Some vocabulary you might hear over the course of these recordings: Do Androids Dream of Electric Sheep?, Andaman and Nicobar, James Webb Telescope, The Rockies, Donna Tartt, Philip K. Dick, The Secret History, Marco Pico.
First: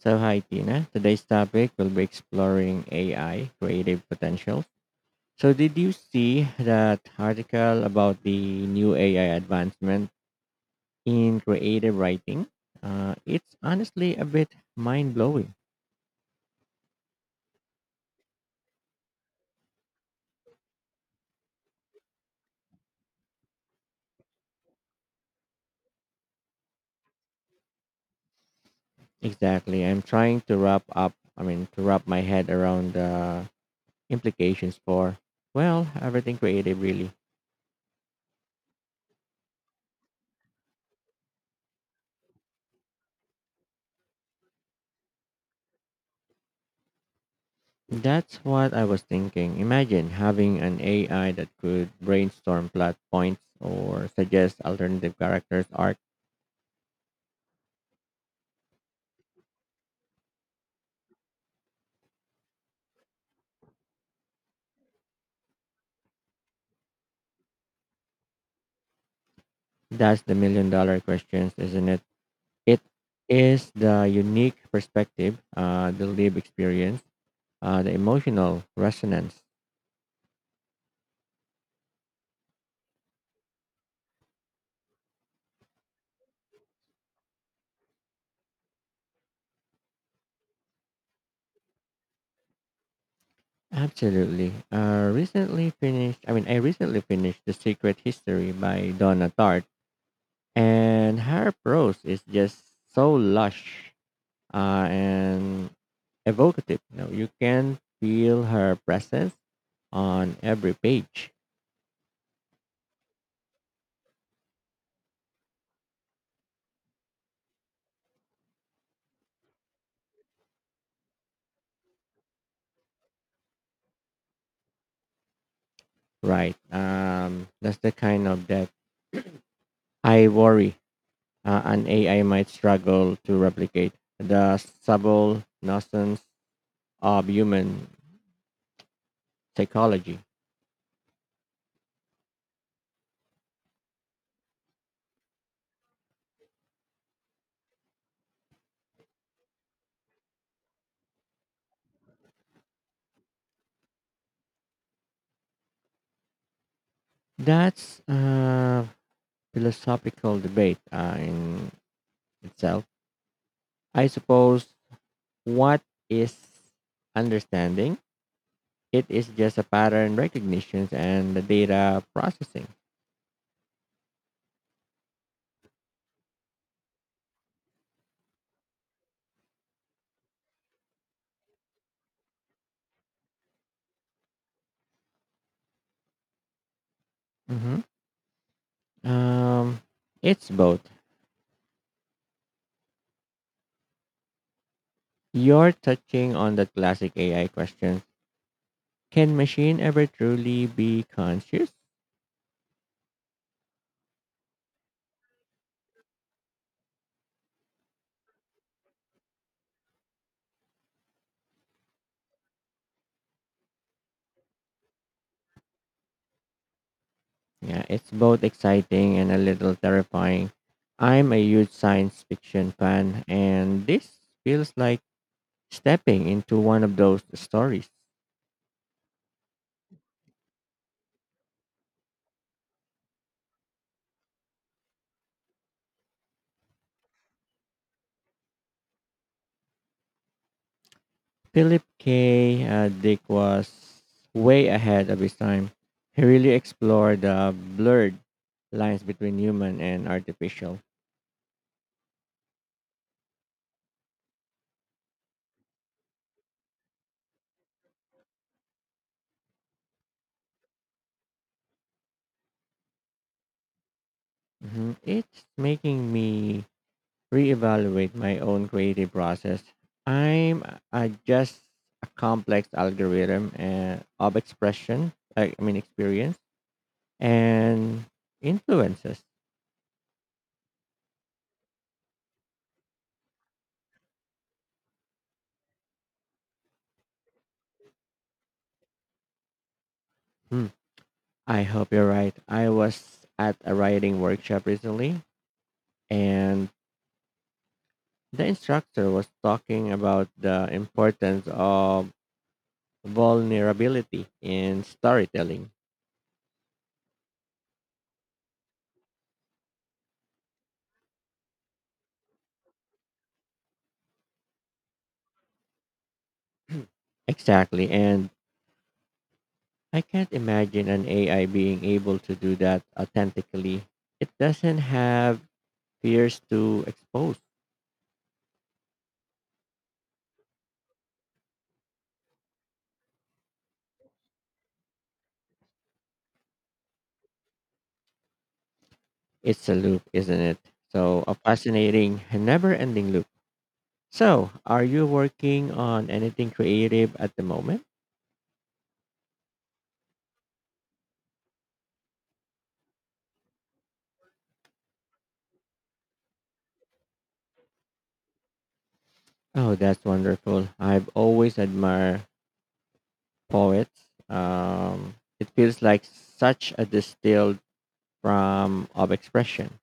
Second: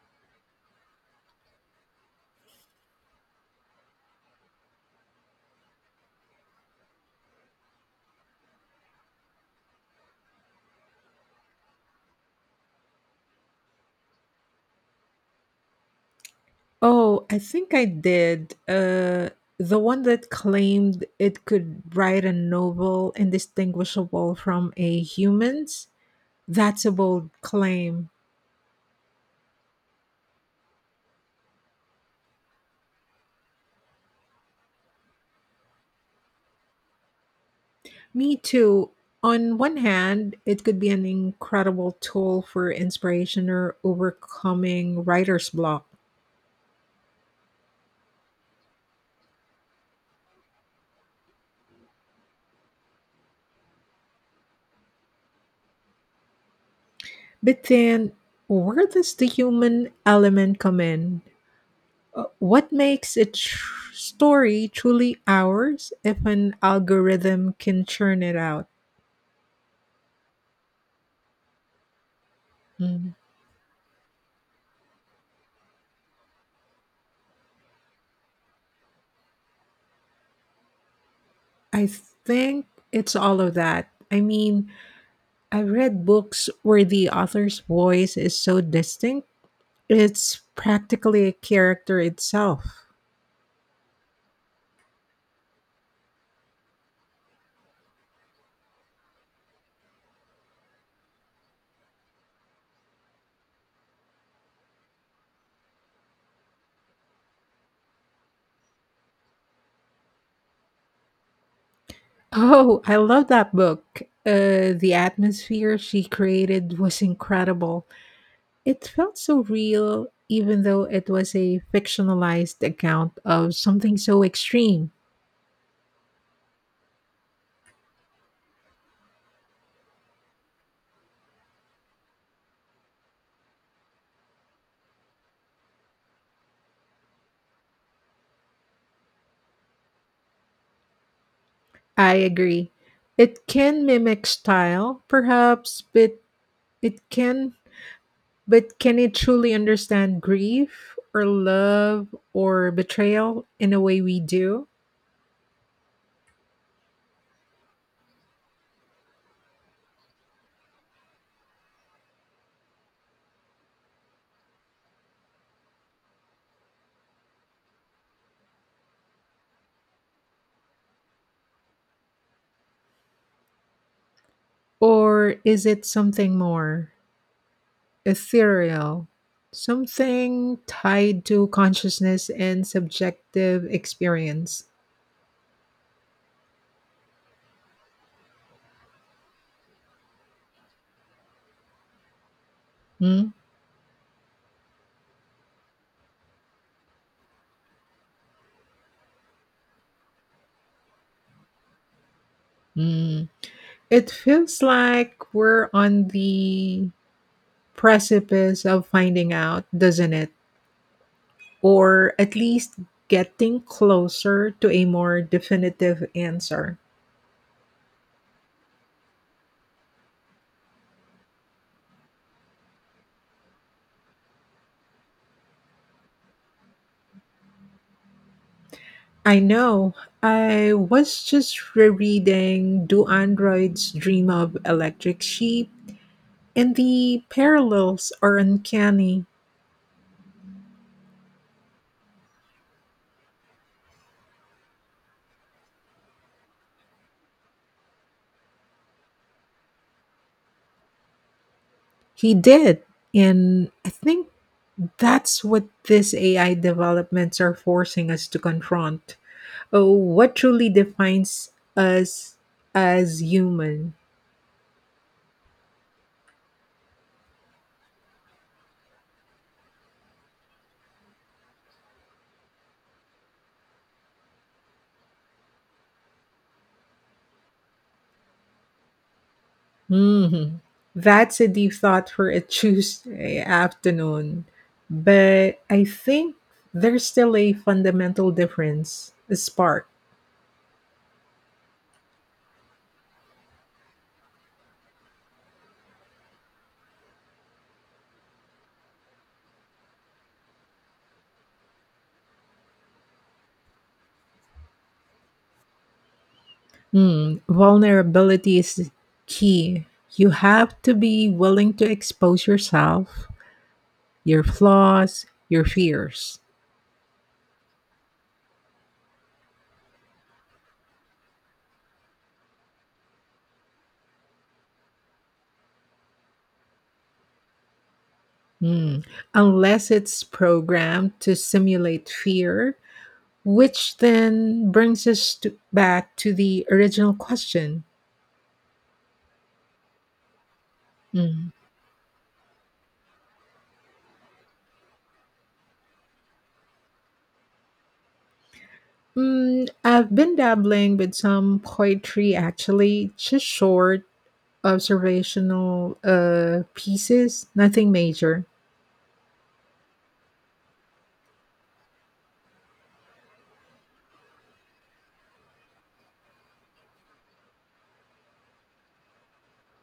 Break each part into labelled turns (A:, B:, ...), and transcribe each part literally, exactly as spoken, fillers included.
A: So, hi Tina. Today's topic will be exploring A I creative potential. So, did you see that article about the new A I advancement in creative writing? Uh, it's honestly a bit mind blowing.
B: Oh, I think I did. Uh, the one that claimed it could write a novel indistinguishable from a human's. That's a bold claim.
A: Exactly. I'm trying to wrap up, I mean, to wrap my head around the implications for, well, everything creative, really.
B: Me too. On one hand, it could be an incredible tool for inspiration or overcoming writer's block.
A: That's what I was thinking. Imagine having an A I that could brainstorm plot points or suggest alternative characters arc.
B: But then, where does the human element come in? Uh, What makes a tr- story truly ours if an algorithm can churn it out?
A: That's the million dollar questions, isn't it? It
B: Mm,
A: is the unique perspective, uh, the lived experience, uh, the emotional resonance.
B: I think it's all of that. I mean, I've read books where the author's voice is so distinct. It's practically a character itself.
A: Absolutely. Uh, recently finished. I mean, I recently finished *The Secret History* by Donna Tartt, and her prose is just so lush uh, and evocative. You know, you can feel her presence on every page,
B: Oh, I love that book. Uh, the atmosphere she created was incredible. It felt so real, even though it was a fictionalized account of something so extreme.
A: right? Um, that's the kind of that I worry uh, an A I might struggle to replicate the subtle nuisance of human psychology.
B: I agree. It can mimic style, perhaps, but it can but can it truly understand grief or love or betrayal in a way we do?
A: That's a philosophical debate uh, in itself. I suppose what is understanding. It is just a pattern recognition and the data processing.
B: Or is it something more ethereal? Something tied to consciousness and subjective experience.
A: hmm Um, it's both.
B: Hmm?
A: You're touching on the classic A I question. Can machine ever truly be conscious?
B: Hmm. It feels like we're on the precipice of finding out, doesn't it? Or at least getting closer to a more definitive answer.
A: Yeah, it's both exciting and a little terrifying. I'm a huge science fiction fan, and this feels like stepping into one of those stories.
B: I know. I was just rereading Do Androids Dream of Electric Sheep? And the parallels are uncanny.
A: Philip K. Uh, Dick was way ahead of his time. He really explored the blurred lines between human and artificial.
B: He did. And I think that's what these A I developments are forcing us to confront. Oh, what truly defines us as human?
A: Mhm. It's making me reevaluate my own creative process. I'm uh, just a complex algorithm uh, of expression, I I mean, experience and influences.
B: Mhm. That's a deep thought for a Tuesday afternoon. But I think there's still a fundamental difference, a spark.
A: Hmm. I hope you're right. I was at a writing workshop recently and the instructor was talking about the importance of vulnerability in storytelling.
B: Hmm, vulnerability is key. You have to be willing to expose yourself, your flaws, your fears.
A: Exactly. And I can't imagine an A I being able to do that authentically. It doesn't have fears to expose.
B: Hmm. Unless it's programmed to simulate fear, which then brings us to, back to the original question.
A: It's a loop, isn't it? So, a fascinating, never ending loop. So, are you working on anything creative at the moment?
B: Mm, I've been dabbling with some poetry actually, just short observational uh, pieces, nothing major.
A: Oh, that's wonderful. I've always admired poets. Um, it feels like such a distilled from of expression.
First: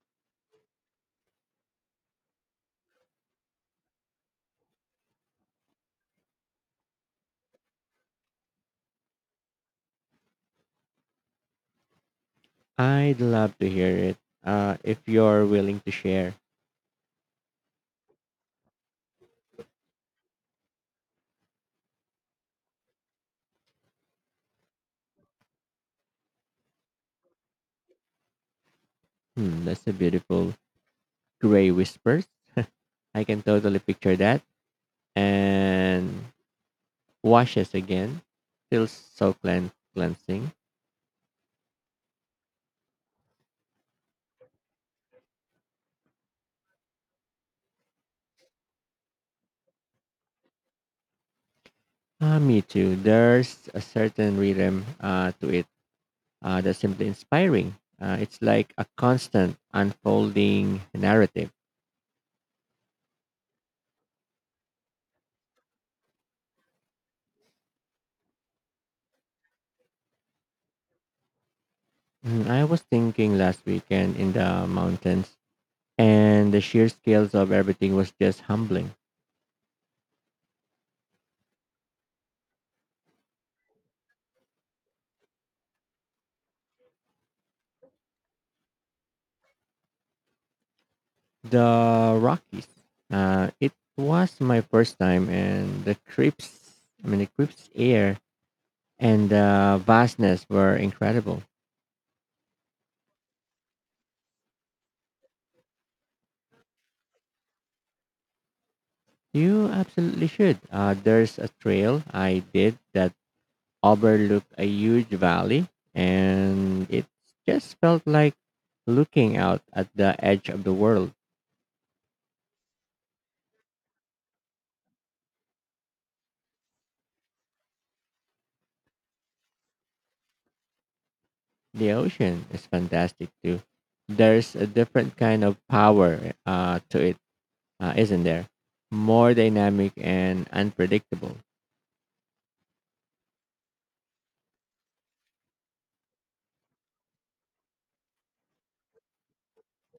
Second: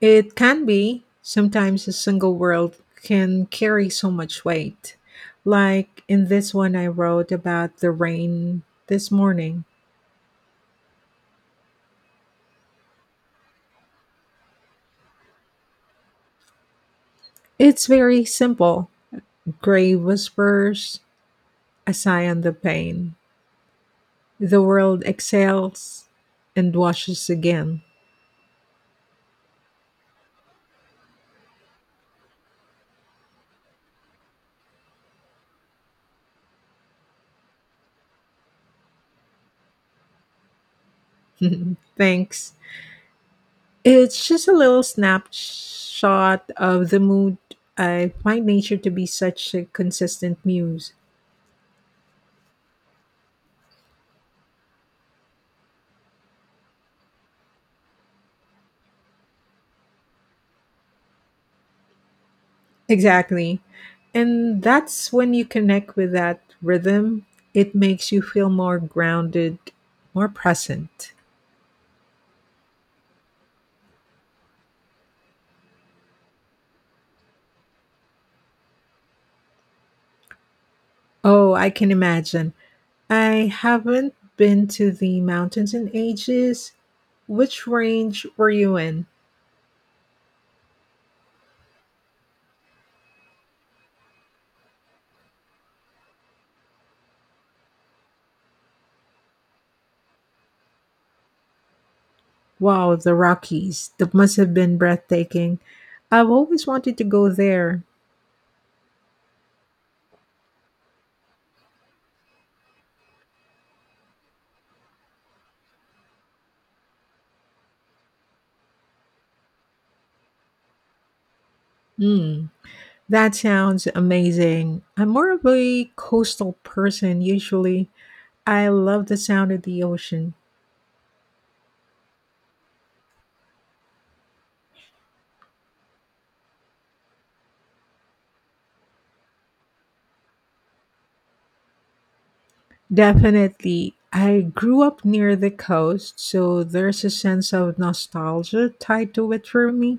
B: It can be. Sometimes a single word can carry so much weight. Like in this one I wrote about the rain this morning.
A: I'd love to hear it. Uh, if you're willing to share,
B: It's very simple. Gray whispers, a sigh on the pain. The world exhales and washes again.
A: hmm, that's a beautiful gray whispers. I can totally picture that. And washes again. Feels so clean, cleansing.
B: Thanks. It's just a little snapshot of the mood. I find nature to be such a consistent muse.
A: Ah, me too. There's a certain rhythm uh, to it uh, that's simply inspiring. Uh, it's like a constant unfolding narrative.
B: Exactly. And that's when you connect with that rhythm, it makes you feel more grounded, more present.
A: Mm, I was thinking last weekend in the mountains, and the sheer scales of everything was just humbling.
B: Oh, I can imagine. I haven't been to the mountains in ages. Which range were you in?
A: The Rockies. Uh, it was my first time, and the creeps, I mean, the creeps air and the vastness were incredible.
B: Wow, the Rockies. That must have been breathtaking. I've always wanted to go there.
A: You absolutely should. Uh, there's a trail I did that overlooked a huge valley, and it just felt like looking out at the edge of the world.
B: Hmm. That sounds amazing. I'm more of a coastal person usually. I love the sound of the ocean.
A: The ocean is fantastic too. There's a different kind of power uh, to it, uh, isn't there? More dynamic and unpredictable.
B: Definitely. I grew up near the coast, so there's a sense of nostalgia tied to it for me.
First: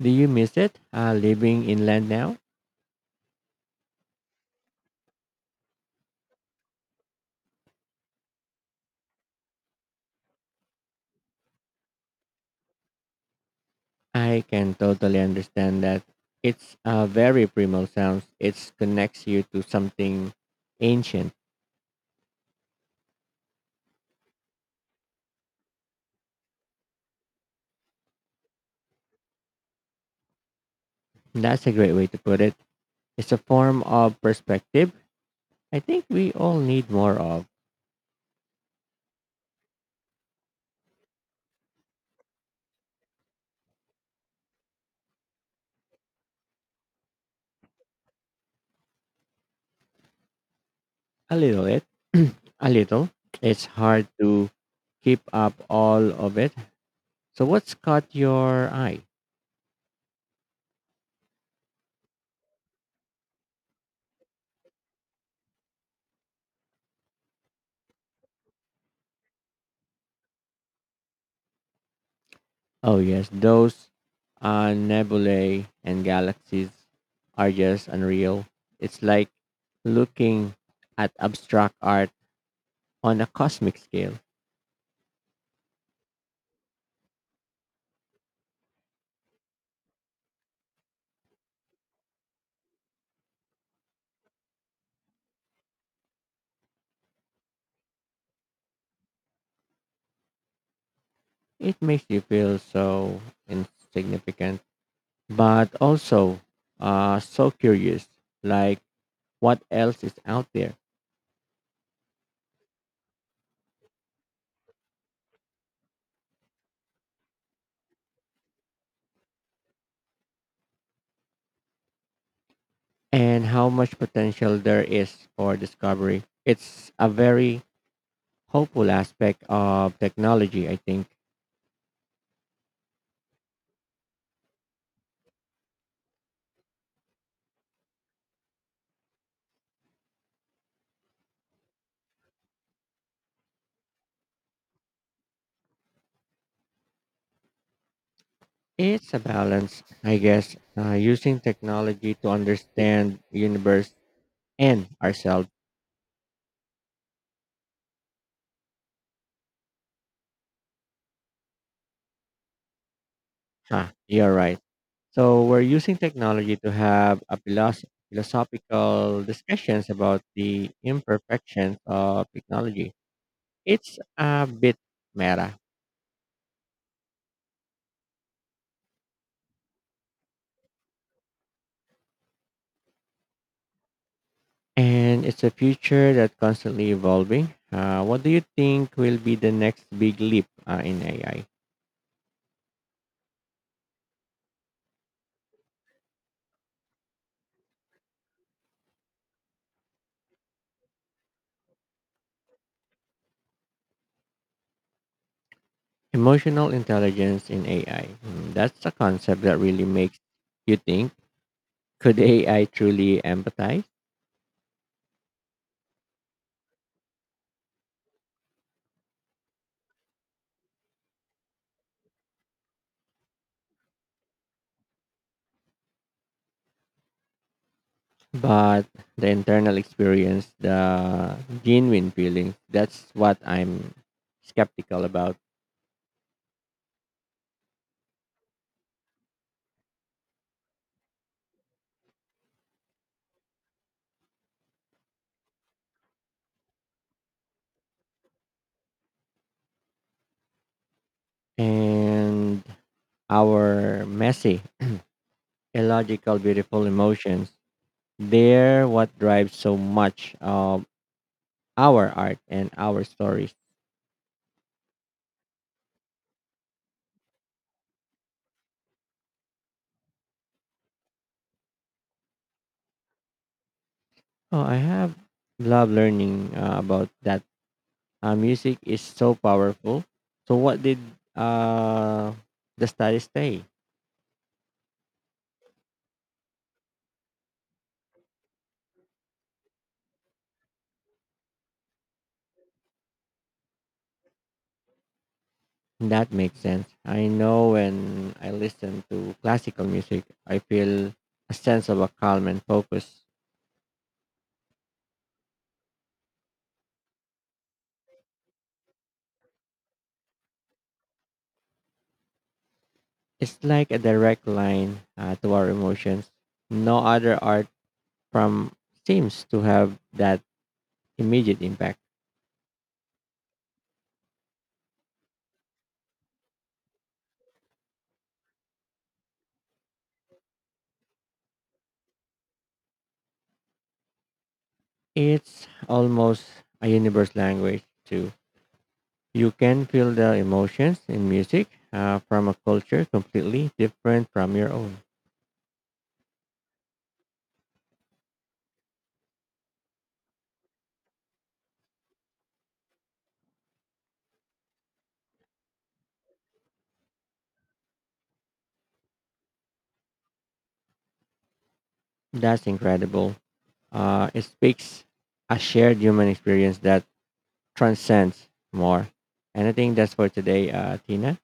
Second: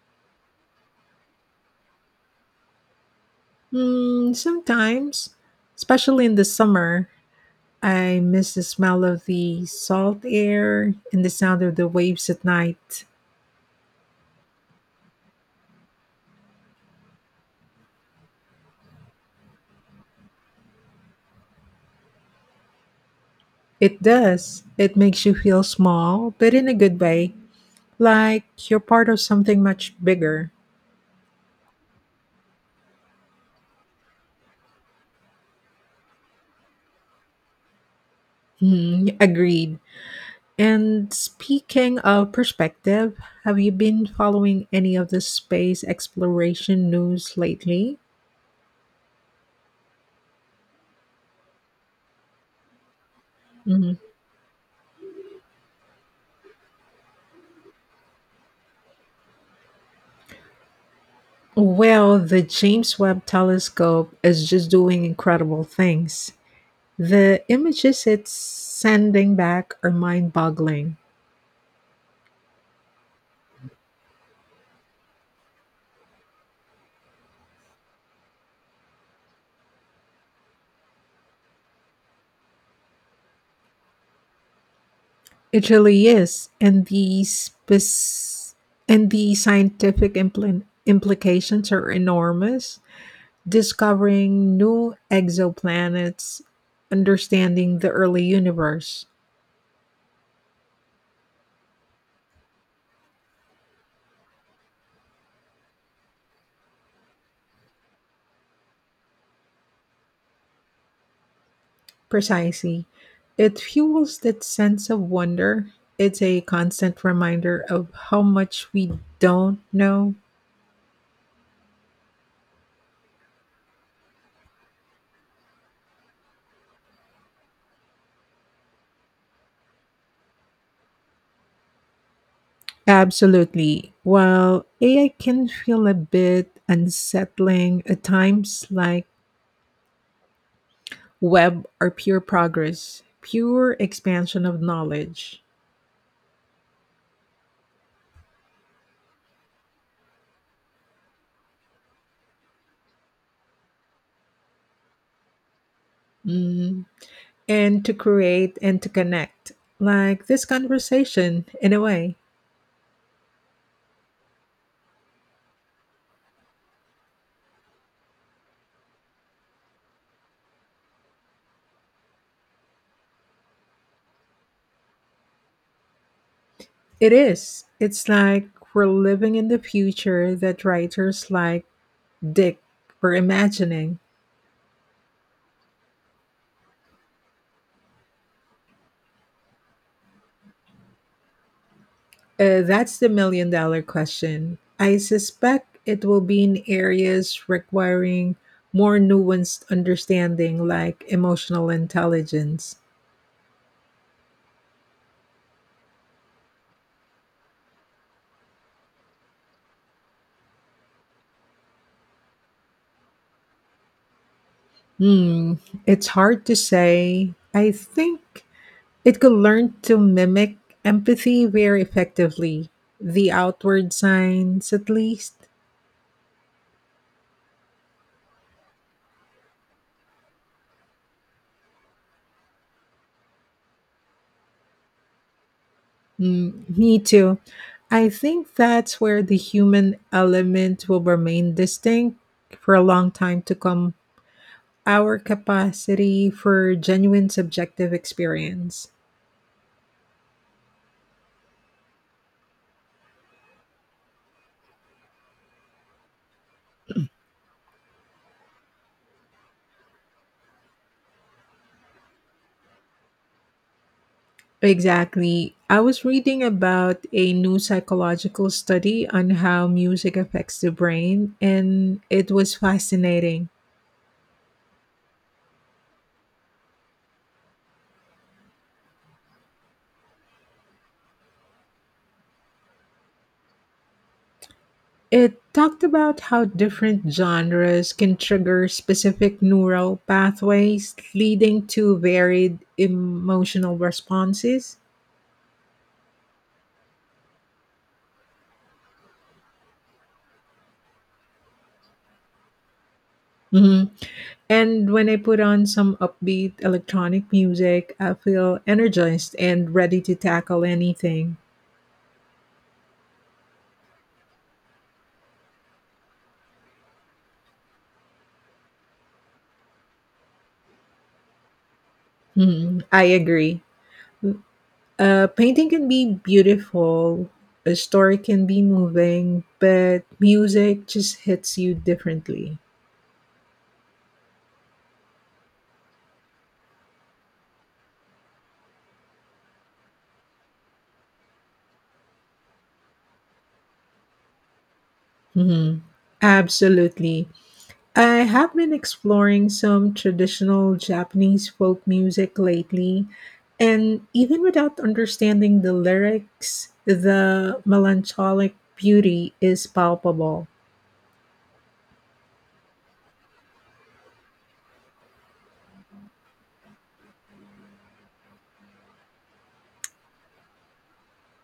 A: Do you miss it uh, living inland now?
B: Mm, sometimes, especially in the summer, I miss the smell of the salt air and the sound of the waves at night.
A: I can totally understand that. It's a very primal sound. It connects you to something ancient.
B: It does. It makes you feel small, but in a good way, like you're part of something much bigger.
A: That's a great way to put it. It's a form of perspective I think we all need more of.
B: Mhm, agreed. And speaking of perspective, have you been following any of the space exploration news lately?
A: A little it. A little. It's
B: Mhm.
A: hard to keep up all of it. So what's caught your eye?
B: Well, the James Webb Telescope is just doing incredible things. The images it's sending back are mind-boggling.
A: Oh yes, those uh, nebulae and galaxies are just unreal. It's like looking at abstract art on a cosmic scale.
B: It really is, and the spec- and the scientific impl- implications are enormous. Discovering new exoplanets, understanding the early universe.
A: It makes you feel so insignificant, but also uh, so curious. Like what else is out there?
B: Precisely. It fuels that sense of wonder. It's a constant reminder of how much we don't know.
A: And how much potential there is for discovery. It's a very hopeful aspect of technology, I think.
B: Absolutely. While A I can feel a bit unsettling at times, like web or pure progress, pure expansion of knowledge.
A: It's a balance, I guess, uh, using technology to understand universe and ourselves.
B: Mm-hmm. And to create and to connect. Like this conversation, in a way,
A: Huh, you're right. So we're using technology to have a philosoph- philosophical discussions about the imperfections of technology. It's a bit meta.
B: it is. It's like we're living in the future that writers like Dick were imagining.
A: And it's a future that's constantly evolving. Uh, what do you think will be the next big leap uh, in A I?
B: Uh, that's the million dollar question. I suspect it will be in areas requiring more nuanced understanding, like emotional intelligence.
A: Emotional intelligence in A I. Mm, that's a concept that really makes you think. Could A I truly empathize?
B: Hmm, it's hard to say. I think it could learn to mimic empathy very effectively, the outward signs at least.
A: But the internal experience, the genuine feelings, that's what I'm skeptical about.
B: Mm, me too. I think that's where the human element will remain distinct for a long time to come. Our capacity for genuine subjective experience.
A: And our messy, illogical, beautiful emotions, they're what drives so much of our art and our stories.
B: Exactly. I was reading about a new psychological study on how music affects the brain, and it was fascinating.
A: Oh, I have loved learning uh, about that. Uh, music is so powerful. So, what did uh, the studies say?
B: It talked about how different genres can trigger specific neural pathways, leading to varied emotional responses.
A: That makes sense. I know when I listen to classical music, I feel a sense of a calm and focus.
B: Mhm. And when I put on some upbeat electronic music, I feel energized and ready to tackle anything.
A: It's like a direct line uh, to our emotions. No other art from seems to have that immediate impact.
B: Mhm. I agree. A painting can be beautiful, a story can be moving, but music just hits you differently.
A: It's almost a universe language too. You can feel the emotions in music uh, from a culture completely different from your own.
B: Mhm. Absolutely. I have been exploring some traditional Japanese folk music lately, and even without understanding the lyrics, the melancholic beauty is palpable.
A: That's incredible. Uh, it speaks a shared human experience that transcends more. And I think that's for today, uh, Tina.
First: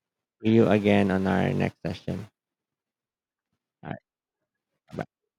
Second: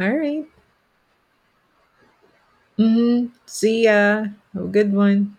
B: All right.
A: See you again on our next session.
B: Mm-hmm. See
A: All right,
B: ya. Have a good
A: bye.
B: one.